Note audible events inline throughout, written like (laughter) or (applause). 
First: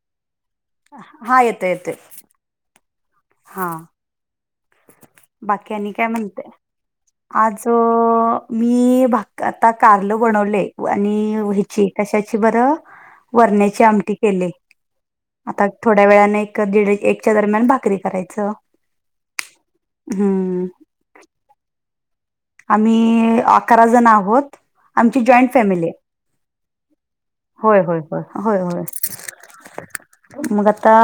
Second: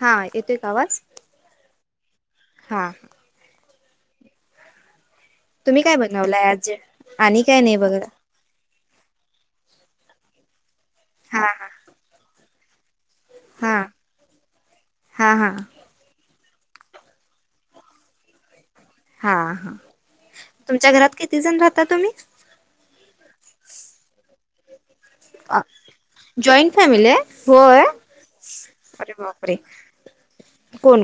हा येतोय का हा येते येते हां हां तुम्ही बाक्यानी काय म्हणते बनवलाय आज आणि काय आज नाही बघा मी आता कारल बनवले आणि हा ह्याची कशाची बरं हा वरण्याची आमटी केले हा हा आता थोड्या वेळाने ीड एकच्या दरम्यान भाकरी करायचं. हा हा हम्म तुमच्या घरात किती जण राहता तुम्ही? आम्ही अकरा जण आहोत आमची जॉईंट फॅमिली हाय जॉईंट फॅमिली आहे होे होय होय मग आता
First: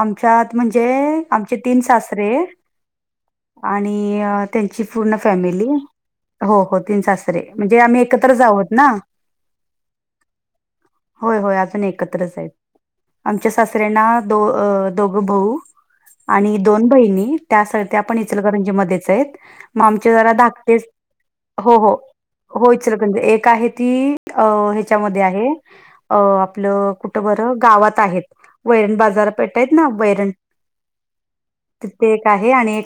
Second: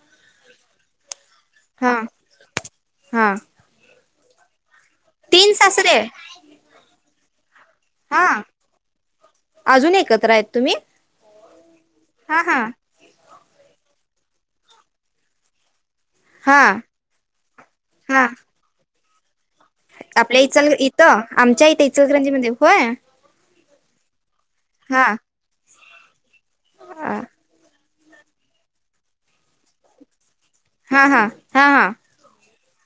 आम च्या म्हणजे आमचे तीन हा सासरे हा आणि त्यां पूर्ण तीन फॅमिली सासरे हो हो तीन सासरे म्हणजे आम्ही हा एकत्र आहोत ना अजून एकत्र आहेत तुम्ही एकत्र हा हा आमच्या सासऱ्यांना दोघ भाऊ हा आणि दोन बहिणी त्यासाठी आपण हा इचलकरंजी मध्येच आहेत मग आम जरा आपल्या इचल धाकते इथं आमच्या हो इथे हो इचलकरंजीमध्ये होय होच एक आहे ती हा ह्याच्यामध्ये आहे अ आपलं हा कुठं बरं गावात आहेत वैरण बाजार पेठायत ना वैरण हा हा हा त तेे एक आहे आणि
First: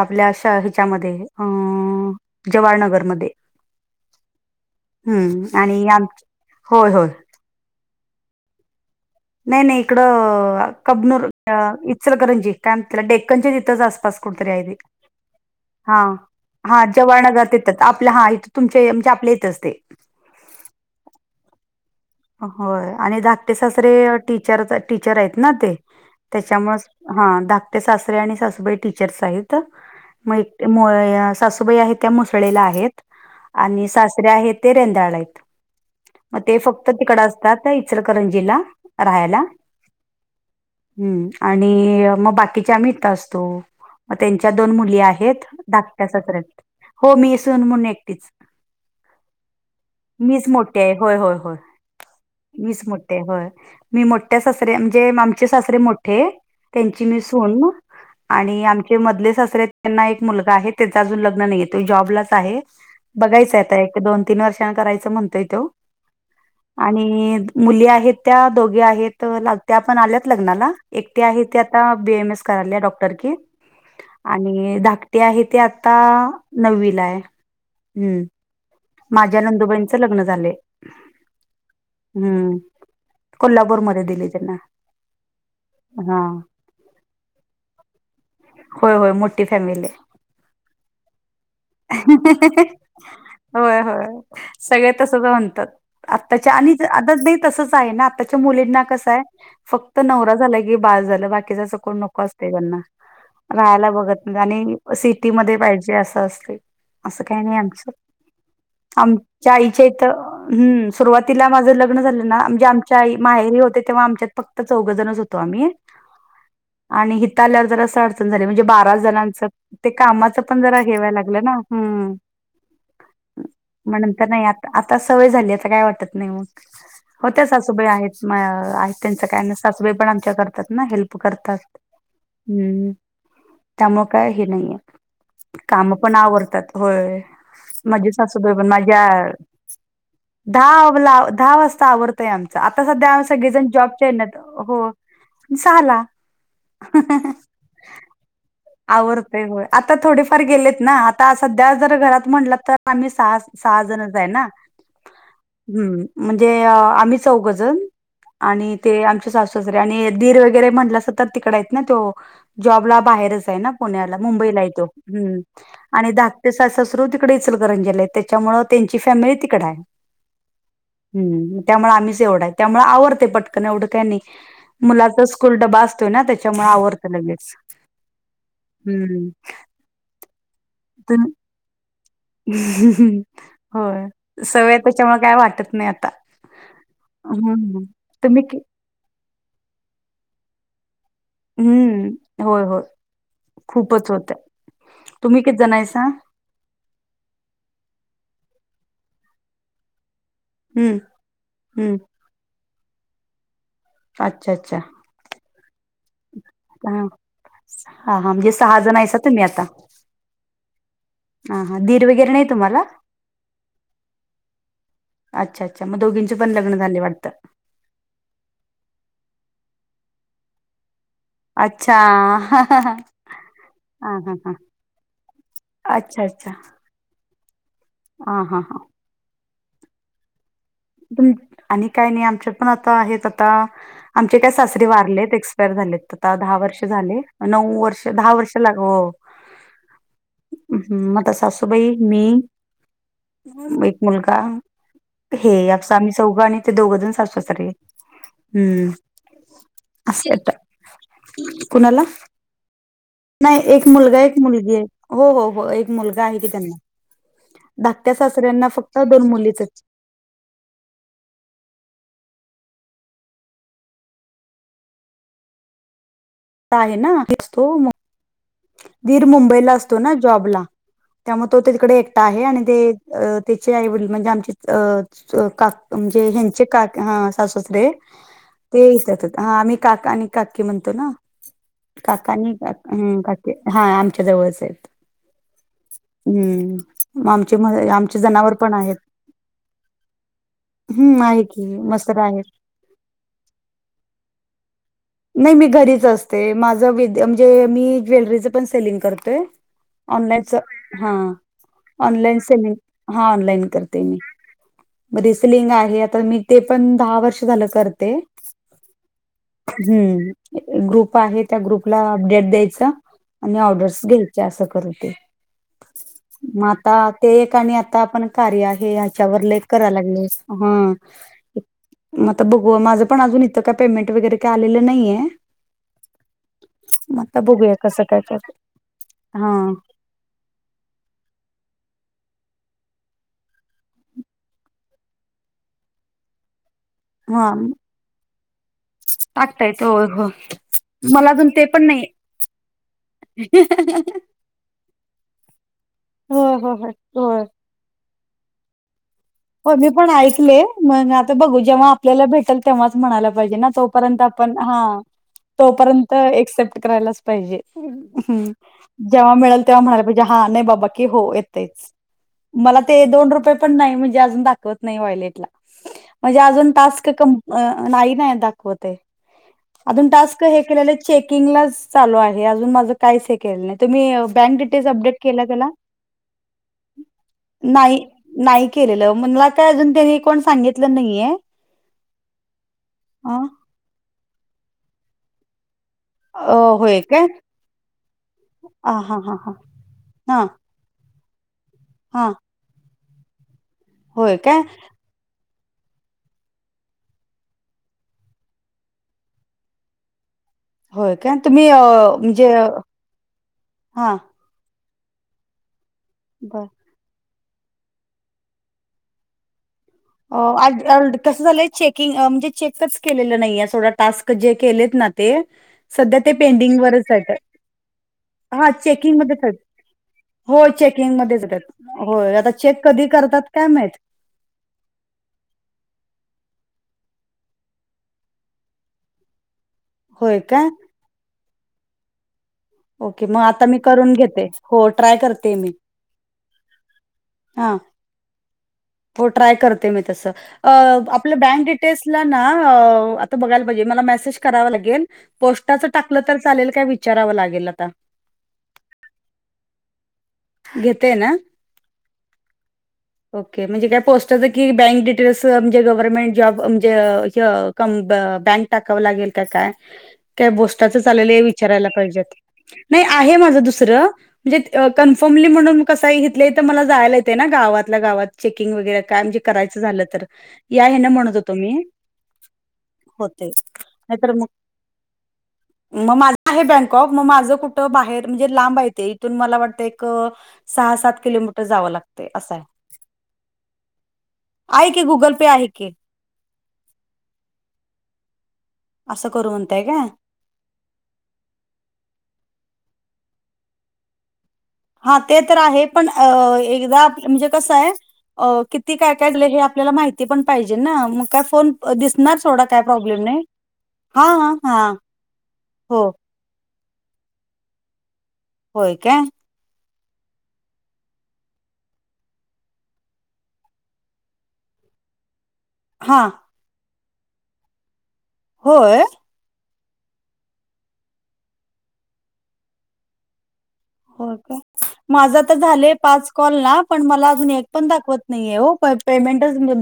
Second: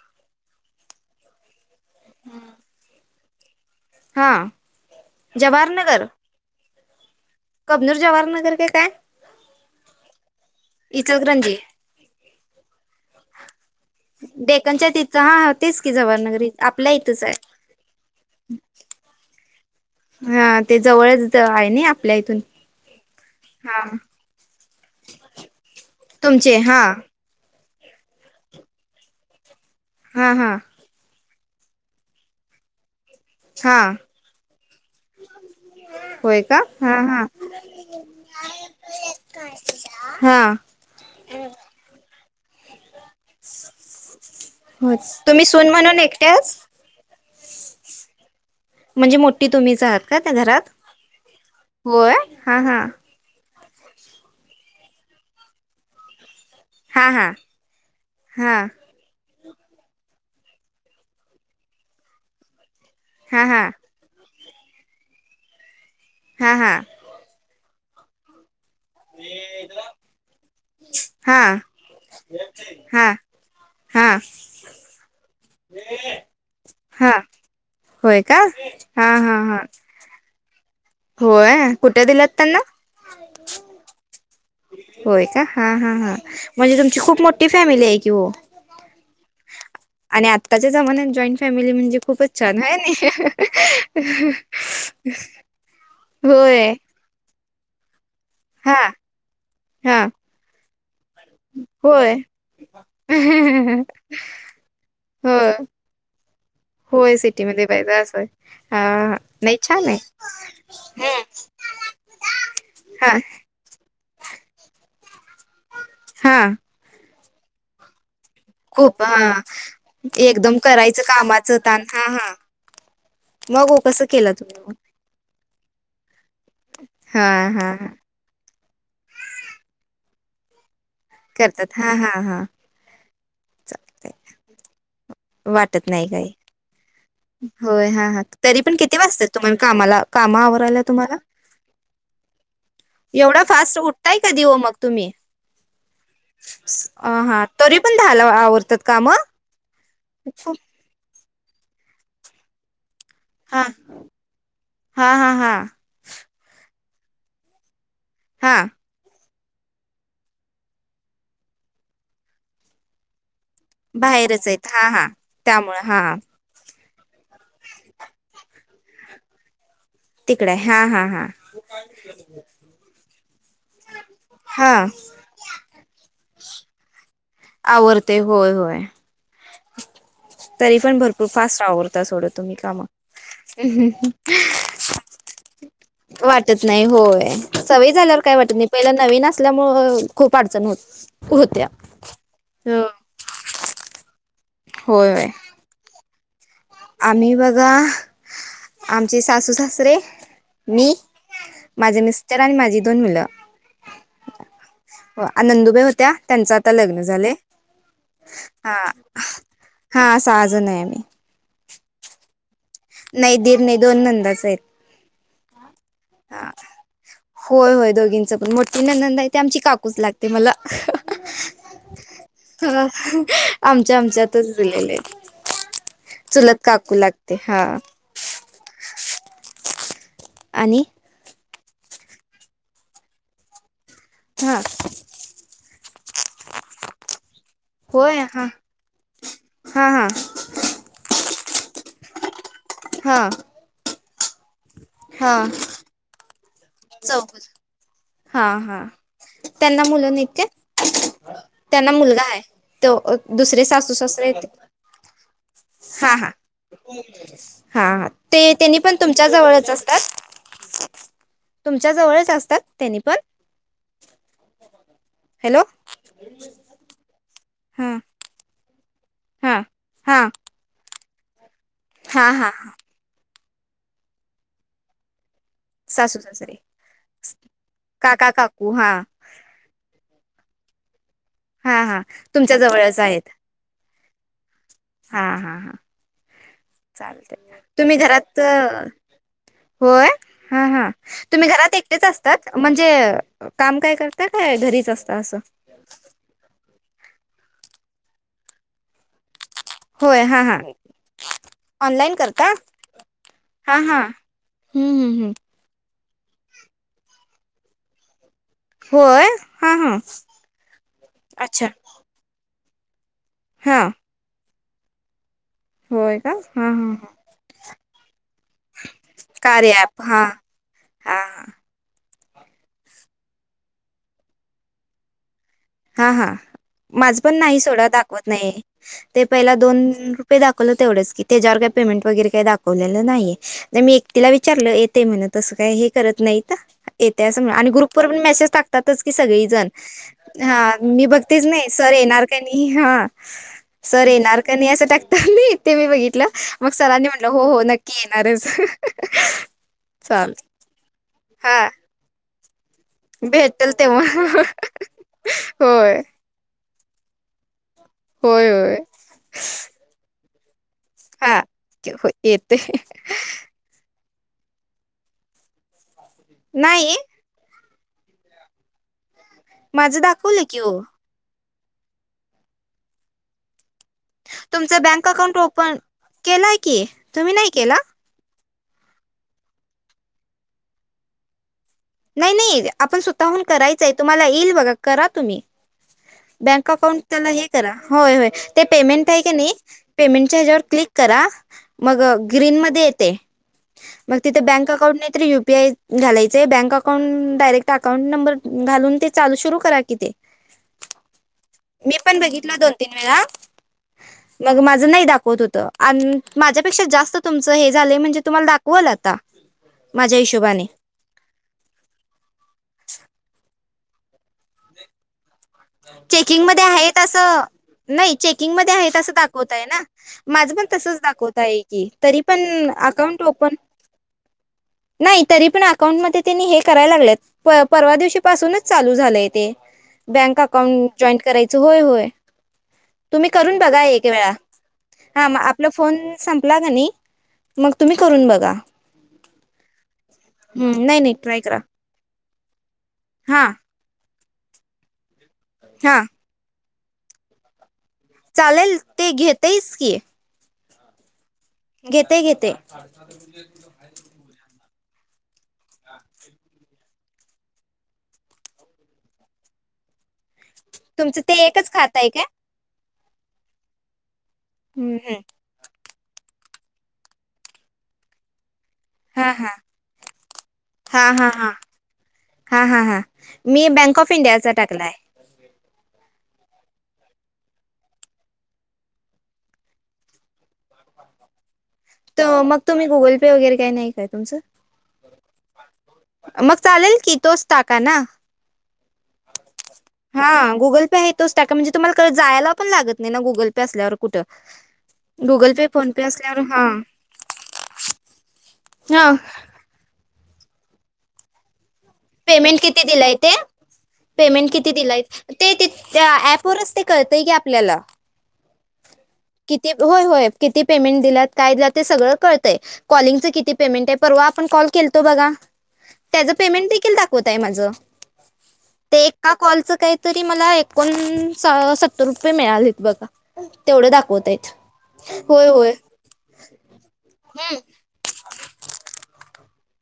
आपल्या हिच्यामध्ये अ जवाहरनगरमध्ये हा हम्म आणि जवाहरनगर आम होय होय अब्नूर जवाहरनगर का काय नाही नाही इकडं कबनूर इचलकरंजी इचलकरंजी कायला डेक्कनच्या ज डेकनच्या तिथं हा हा तेच की जवाहरनगरी आपल्या इथंच आहे. आपले येत असते हा ते जवळच आहे ना आपल्या इथून होय आणि धकटे हा सासरे टीचर टीचर आहेत ना ते त्याच्यामुळे हा ाट सासरे आणि सासूबाई टीचर्स आहेत हा हा सासूबाई आहे त्या मुसळला आहेत हा आणि सासरे आहेत ते रेंदाळ आहेत मग होय का ते फक्त हा तिकड हा असतात इचलकरंजीला राहायला हा हम्म आणि मग बाकीच्या मिठ असतो म त्यांच्या दोन हो मुली आहेत तुम्ही सून म्हणून धाकट्या एकट्याच सखत हो मी असून म्हून एकटीच म्हणजे मोठी तुम्हीच आहात का त्या मीच घरात मोठी आहे होय होय होय होय हा हा मीच मोठी आहे मी मोठ्या सासऱे म्हणजे आमचे सासरे मोठे त्यांची हा मी हा सून हा आणि आमचे मधले एक मु ल् जॉलाच आहे बघाय हा हा तीन वर्षांना करायचं म्हणतोय तो हा हा आणि मुली आहेत त्या दोघ ण आल्या लग्नाला हा एकट आ बीम एस क डॉक्टर हा की हा आणि धाकटे आहे ते आता नववीला आहे हा होय हम्म का हा हा माझ्या हा नंदुबाईंचं लग्न झाले होय कुठे दिलात त्यांना कोल्हापूरमध्ये दिलय त्यांना होय का हा हा हा म्हणजे तुमची खूप मोठी फॅमिली आहे की हो होय होय मोठी फॅमिली आणि आत्ताच्या जमान्यात जॉईंट फॅमिली म्हणजे खूपच छान आहे ना ात आ तसच होय आहे आताच्या हा मुलींना कसंय फक्त हा नव झाला की बा झा बा जस कोण होय नको असते त्यांना राहायला बघत नाही आणि हो सिटीमध्ये पाहिजे असं असते होय असं काही नाही सिटीमध्ये आमच पाहिजे असं आहे. हा हा. आमच्या नाही आईच्या छान आहे इथ् सुरुवातीला माझ ल झाे आमच्या हा माहेरी होते तेव्हा आमच्यात फक्तच ह हा म्हणजे बारा खूप हा जणच ते कामाच एकदम पण जरा करायचं घय लागलं ना कामाचं ताण हा हा मग हो कसं म्हणंतर केलं नाही तुम्ही आता मग आता सवय झाली आता काय वाटत हा हो त्या हा हा सासूबाई आहेत त्यांच काय सासूबाई पण आमच्या करतात ना हेल्प. करतात हा हा हा हम्म. त्यामुळे चालतंय काय हे नाहीये वाटत काम नाही पण काही आवरतात होय. होय हा माझी हा सासूबाई तरी पण किती माझ्या वाजतात तुम्हाला कामाला कामा आवरायला तुम्हाला दहा दहा वाजता आवरते. आमच आता सध्या एवढा सगळे जण फास्ट जॉब उठताय कधी मग हो. तुम्ही साहा ला. स- अं, हा तरी पण दहाला आवरतात काम? होय आता थोडेफार गेलेत ना आता सध्या जर घरात म्हटलं तर. आही स सहा सहा जणच आहे ना, हा हा हा म्हणे आता आम्ही चौघ जण हा आणि ते आमच्या सासू सासरे आणि दीर वगैरे सतत तिकड आहे ना तो, जॉबला बाहेरच. पुण्याला बाहेरच मुंबईला आहेत आहे तो हा हा त्यामुळे हा मी धाकटे सास सासू तिकडेल इचलकरंजीला त्याच्यामुळे त्यांची फॅमिली तिकड आहे. तिकडे आहे. हा हा हा हम् त्यामुळे आम्हीच एवढा आहे त्यामुळे आवरडते पटक. एवढं काही नाही, हा मुलाचा स्कूल डबा असतोय ना त्याच्यामुळे आवर्त लगेच. आवरतंय होय होय, हम्म तरी पण तुम भरपूर फास्ट आह सोड तुम्ही कामा होय सवय त्याच्यामुळे काय वाटत नाही आता वाटत नाही. होय हम्म सवय झाल्यावर काय तुम्ही वाटत कि- नाही पहिला नवीन असल्यामुळ खूप अडचण होत. होत्या हम्म होय हो. होय खूपच होतं होय होय तुम्ही किती जण हाय हाय सा हा आम्ही बघा आमचे सासू सासरे, मी हम्म हम्म माझे मिस्टर आणि माझी दोन मुलं. अच्छा! अच्छा! त्या त्यांच आता हा लग्न झालं. हा हा म्हणजे सहा जण आहेय तुम्ही आता हा सहा जण आहे आम्ही ह दिर वगैरे नाही तुम्हाला? नाही दीर नाही दोन नंदाच आहेत. अच्छा! अच्छा! मग दोघींचे हा पण लग्न झाले वाटतं होय होय दोघींच पण मोठी ननंदय ते आमची काकूच लागते मला. अच्छा हा हा ह हा आमच्या हा हा हा. आमच्यातच दिलेले आहेत. अच्छा अच्छा चुलत काकू लागते हा. हा, हा, हा! आणि त आणि काय नाही आमच्या पण आता आहेत आता आमचे काय हा सासरे वारलेत. एक्सपायर झाले आता दहा वर्ष झाले. नऊ वर्ष होय दहा हा वर्ष लागव हा हा मग तस. बहिण मी हा एक मुलगा. हा! चौघ आणि ते दोघंजण आणि चौघ सासू-सासरे. हा हा हम्म त्यांना मुलं अस नाहीत काय तर त्यांना कोणाला. मुलगा आहे तो अ, दुसरे सासू -सासरे येत हो हो हो एक हा मुलगा ह आहे की त्यांना हा. धाकट्या सासऱ्यांना तेनी पण फक्त तुमच्या दोन मुलीच जवळच असतात, तुमच्या जवळ असतात त्यांनी पण हॅलो! आहे ना हां धीर हां मुंबईला असतो ना हां जॉबला. त्यामुळे तो ते तिकडे एकटा हां आहे हां आणि ते त्याचे आईवडील म्हणजे आमची अ का सासू म्हणजे सासरे हचे का साससरे काका काकू ते हां आम्ही का काका आणि काकी म्हणतो ना, हां हां काका आणि तुमच्या का जवळच ह आहेत काकी हा आमच्या जवळच आहे. हां हां हां हम्म म चालते आमचे तुम्ही आमचे घरात जनावर पण आहेत. होय हा हा हम्म आहे तुम्ही की घरात एकटेच मस्त आहेत असतात? म्हणजे काम काय करता? घरीच असते नाही मी घरीच असते माझ वि द् म्हणजे मी ज्वेलरीच पण सेलिंग करतोय. होय ऑनलाईन हां च हां हा ऑनलाईन सेमी मी हा ऑनलाईन हां करते हां मी. म रे स्लिंग आहे आता मी ते पण दहा वर्ष झालं करते. होय हां हां हुम्म ग्रुप आहे त्या अच्छा ग्रुपला अपडेट द्यायचं आणि हां ऑर्डर्स घ्यायचे अस करते होय का मग हां आता हां ते एक आणि आ आता आपण कार्य ह्याच्यावर लेख कार्य करायला ॲप हां लागले ह हां हां म आता बघू माझं पण अजून इथं काय पेमेंट वगैरे काय आलेलं नाहीये हा हा मग माझ पण आता नाही बघूया सोडा कसं काय दाखवत काय नाही ते हा पहिला दोन रुपये दाखवलं तेवढच की त्याच्यावर पेंमेट वेगैरे का दा वलेलं नाहीये तर मी एकटीला विचारलं येते म्हण तसं काय हे करत नाहीत येते असं हा म्ह आणि ग्रुप वर पण मेसेज टाकतातच की टाकता सगळीजण येत होय हो हा मी मला बघतेच अजून न ते ई पण सर नाही येणार का नाही हा सर येणार का नाही असं टाकते हंं मी ते बघितलं हो च मग हो हो सरांनी म्हटलं हो होय हो नक्की येणारच हो मी पण चाल ऐकले मग आता हा बघू जेव्हा आपल्याला भेट तेव्हा म्हणायला पायझे ना भेटेल तोपर्यंत तेव्हा आपण हा होय तोपर्य एस्टेट करायाल च पाहीजे हु होय होय जेव्हा मीळल तेव्हा म्हणायला पाहीजे हां बाबा की हो हा एतयच होय येते मला ते दोन रूपये नाही मी अर्जुन दाखवत नाही वायेटला म्हणजे आजुन नाही टास्क क नाही नाही दाखवत माझं अजुन टास्क दाखवलं की हे के हो लेले चेकिंगला च चालु आहे अजुन माझ काही हे केलं नाहीत तुम्ही बँक तुमचं डिटेल्स अपडेट अकाउंट केला त्याला ओपन केलाय की तुम्ही केला नाही. नाही केलेलं मला आता अजुन त्यांनी कोण सांगितलं नाहीेये नाही नाही आपण स्वतःहून करायचंय तुम्हाला येईल बघा करा तुम्ही. अ, बँक होय अकाउंट काय त्याला हे करा होय होय ते हा पेमेंट हा आहे का हा नाही हा पेमेंटच्या हा ह्याच्यावर क्लिक करा. मग हा ग्रीन मध्ये येते मग होय तिथे काय बँक अकाउंट नाही तर यु पी आय घालायचय bank account direct account number घालुन ते चालू सुरू करा की ते होय काय तुम्ही अ, मी पण म्हणजे बघितल दोन -तीन वेळा हा मग माझ न ई दाखवत होत बर माझ्यापेक्षा जास्त तुमच हे झालं म्हणजे तुम्हाला दाखवाल आता माझ्या अं हिशोबाने आज कस झालंय चेकिंग म्हणजे चेकच केलेलं नाही. या सोडा टास्क जे केलेत ना ते सध्या ते चेकिंग मध्ये पेंडिंग वरच आहेत असं नाही चेकिंग हा मध्ये आहेत चेकंगी असं मध्ये च दाखवत हायत आहे ना माझं पण हो तसंच चेंगीग दाखवत मध्यमे आहे की येत्यात तरी होय आता पण चे कधी अकाउंट करतात ओपन काय माहीत (inaudible) नाही तरी पण अकाउंटमध्येध्ये त्यांनी हे करायला लागले प- परवा दिवशी पासुनच चालु झालंय ते- होय बँक काय? अकाउंट जॉईंट करायचं होय होय ओके. तुम्ही मग करून आता मी बघा एक करून वेळा घेते. हो, ट्राय हा मग करते आपला मी. फोन संपला कणी मग हां, तुम्ही करून बघा. हो ट्राय करते मी तस हम्म, नाही अं नाही आपल्या ट्राय करा बँक डिटेल्सला ना हो आता हां बघायला पाहीजे मला मॅसेज कराव लागेल पोस्टा च हां टाकल तर चालेल काय विचारावं लागेल आता चालेल ते घेतय च की. घेतेय ना. घेतय घेतय ओके म्हणजे काय पोस्टा की बँक डिटेल्स म्हणजे गव्हर्नमेंट जॉब म्हणजे ज-ज कम बँक टाकावं लागेल त्यात का का बोस्टा च तुमचं चाले ते ल एकच विचारायला खात आहे पाहिज का नाही आहे माझ दुसरं म्हणजे अं हां कन्फर्मली म्हणून कसं हीतल्या इथलं मला जायला येते ना गावातल्या गावात. ते वैगारा काम हां करायचं झालं तर या ह्यांना म्हणत होतो मी हा हा हां होतंय. मी बँक ऑफ नाहीतर मग इंडियाचा टाकलाय मग माझ आहे बँकॉक मग माझं कुठं बाहेर म्हणजे लांब येते इथून मला वाटतं एक सहा सात किोमीटर तर मग तुम्ही गुगल पे वगैरे काही नाही काय तुमचं आहे की गुगल पे आहे की मग चालेल की तोच टाका ना. असं करू म्हणताय काय? हा गुगल पे येतोच ट म्हणजे तुम्हाला जायला पण लागत. नाही ना गुगल पे असल्यावर कुठं हा ते गुगल तर पे, आहे फोन पे पण असल्यावर हां. म्हणजे कसय किती काय हां, काय हे आपल्याला माहिती पण पाहिजे ना मग काय फोन. दिसणार पेमेंट थोडा काय किती दिलाय प्रॉब्लेम ते? नाही. हा पेमेंट हा किती हा दिलाय ते हो ऍपवरच ते कळतय की आपल्याला होय का. किती होय होय किती पेमेंट दिलात काय ते सगळं कळंय कलिंगचं किती पेमेंट आहे परवा आपण कॉल खलतो बघा. हा त्या पेमें दावत मा होय क का तरी मला एकोण सत्तर रुपये मिळालेत बघा तेवढे दाखवत हो आहेत का माझा होय तर होय झाले पाच कॉल ना पण मला अजून एक पण दाखवत नाहीेण पेमेंट द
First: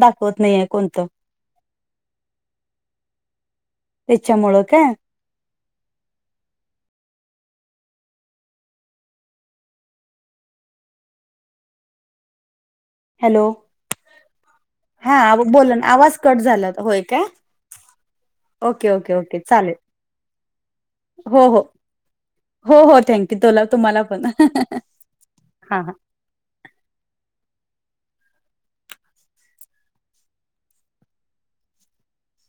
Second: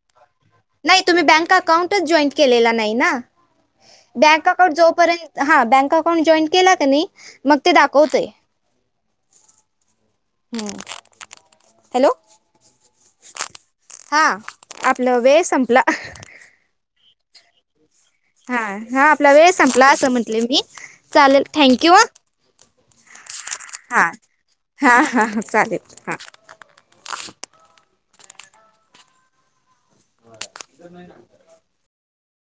नाही तुम्ही बँक अकाउंटच जॉईंट केलेला नाही ना बँक त्याच्यामुळं अकाउंट काय जोपर्यंत हा बँक अकाउंट जॉईन केला का नाही मग ते दाखवतेय हम् हॅलो हॅलो हां हा आपला वेळ बला संपला ना आवाज कट झाला होय का हा हा आपला वेळ संपला असं म्हंटले मी चालेल हो हो थँंक यू ह हो हो थँक्यू तुला हा तुम्हाला पण हा हा चालेल हा (inaudible) ह नाही